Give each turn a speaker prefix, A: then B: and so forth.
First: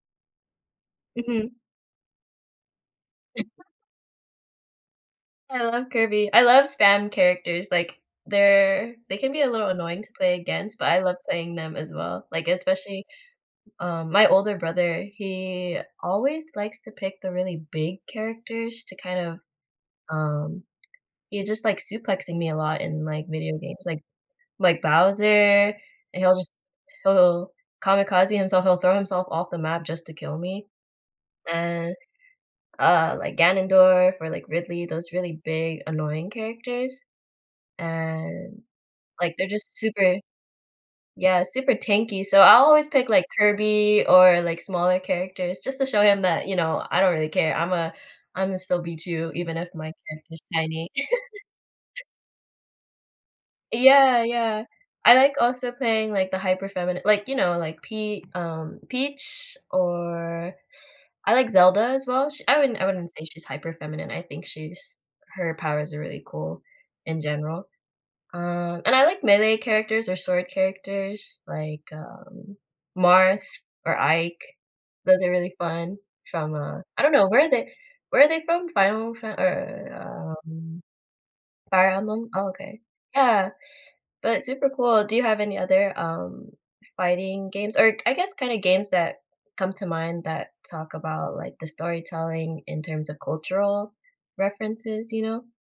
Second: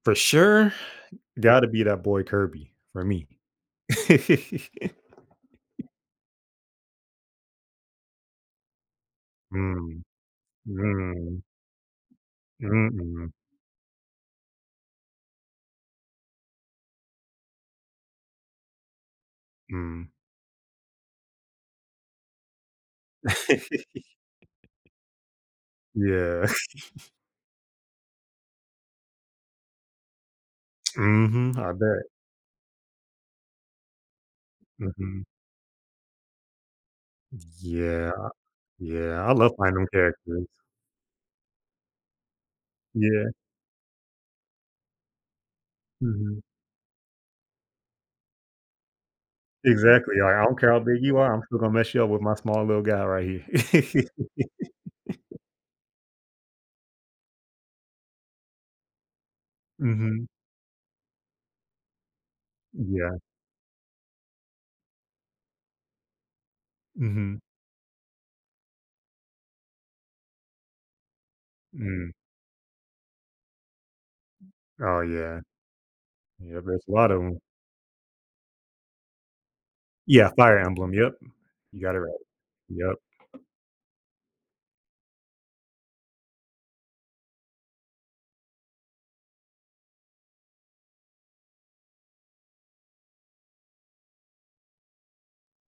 A: For sure,
B: Mhm.
A: gotta be that boy Kirby, for me.
B: I love Kirby. I love spam characters, like, they're they can be a little
A: Mm,
B: annoying to play against, but I love
A: mm.
B: playing them as well, like,
A: Mm,
B: especially,
A: mm.
B: um, my older brother, he always likes to pick the really big characters to kind of,
A: Mm.
B: um, he's just, like, suplexing me a lot in, like, video games, like like, Bowser, and he'll
A: Yeah.
B: just he'll kamikaze himself, he'll throw himself off the map just to kill me,
A: Mhm, I
B: and,
A: bet.
B: uh, like Ganendorf or, like, Ridley, those
A: Mhm.
B: really big annoying characters,
A: Yeah,
B: and,
A: yeah, I
B: like, they're
A: love
B: just
A: [unintelligible]
B: super
A: characters.
B: Yeah, super tanky, so I'll always pick, like,
A: Yeah.
B: Kirby or, like, smaller characters just to show him
A: Mhm.
B: that, you know, I don't really care. I'm a Imma still beat you, even if my
A: Exactly,
B: character
A: like,
B: is
A: I don't care how
B: tiny.
A: big you are, I'm still gonna mess you up with my small little guy right here.
B: Yeah, yeah, I like also playing, like, the hyper feminine like, you know, like Pe um, Peach
A: Mhm.
B: or I like Zelda as well. Sh I wouldn't I wouldn't
A: Yeah.
B: say she's hyper feminine. I think she's her powers are really cool in
A: Mhm.
B: general, um, and I like melee characters or sword characters like,
A: Mm.
B: um, Marth or Ike.
A: Oh
B: Those are
A: yeah.
B: really fun from,
A: Yeah,
B: uh,
A: there's a
B: I don't
A: lot of
B: know
A: 'em.
B: where are they where are they from? Final Fa
A: Yeah,
B: or
A: Fire
B: um,
A: Emblem, yep, you
B: Fire
A: got it right,
B: Emblem, oh okay.
A: yep.
B: Yeah, but super cool. Do you have any other, um, fighting games or I guess kinda games that come to mind that talk about, like, the storytelling in terms of cultural references, you know?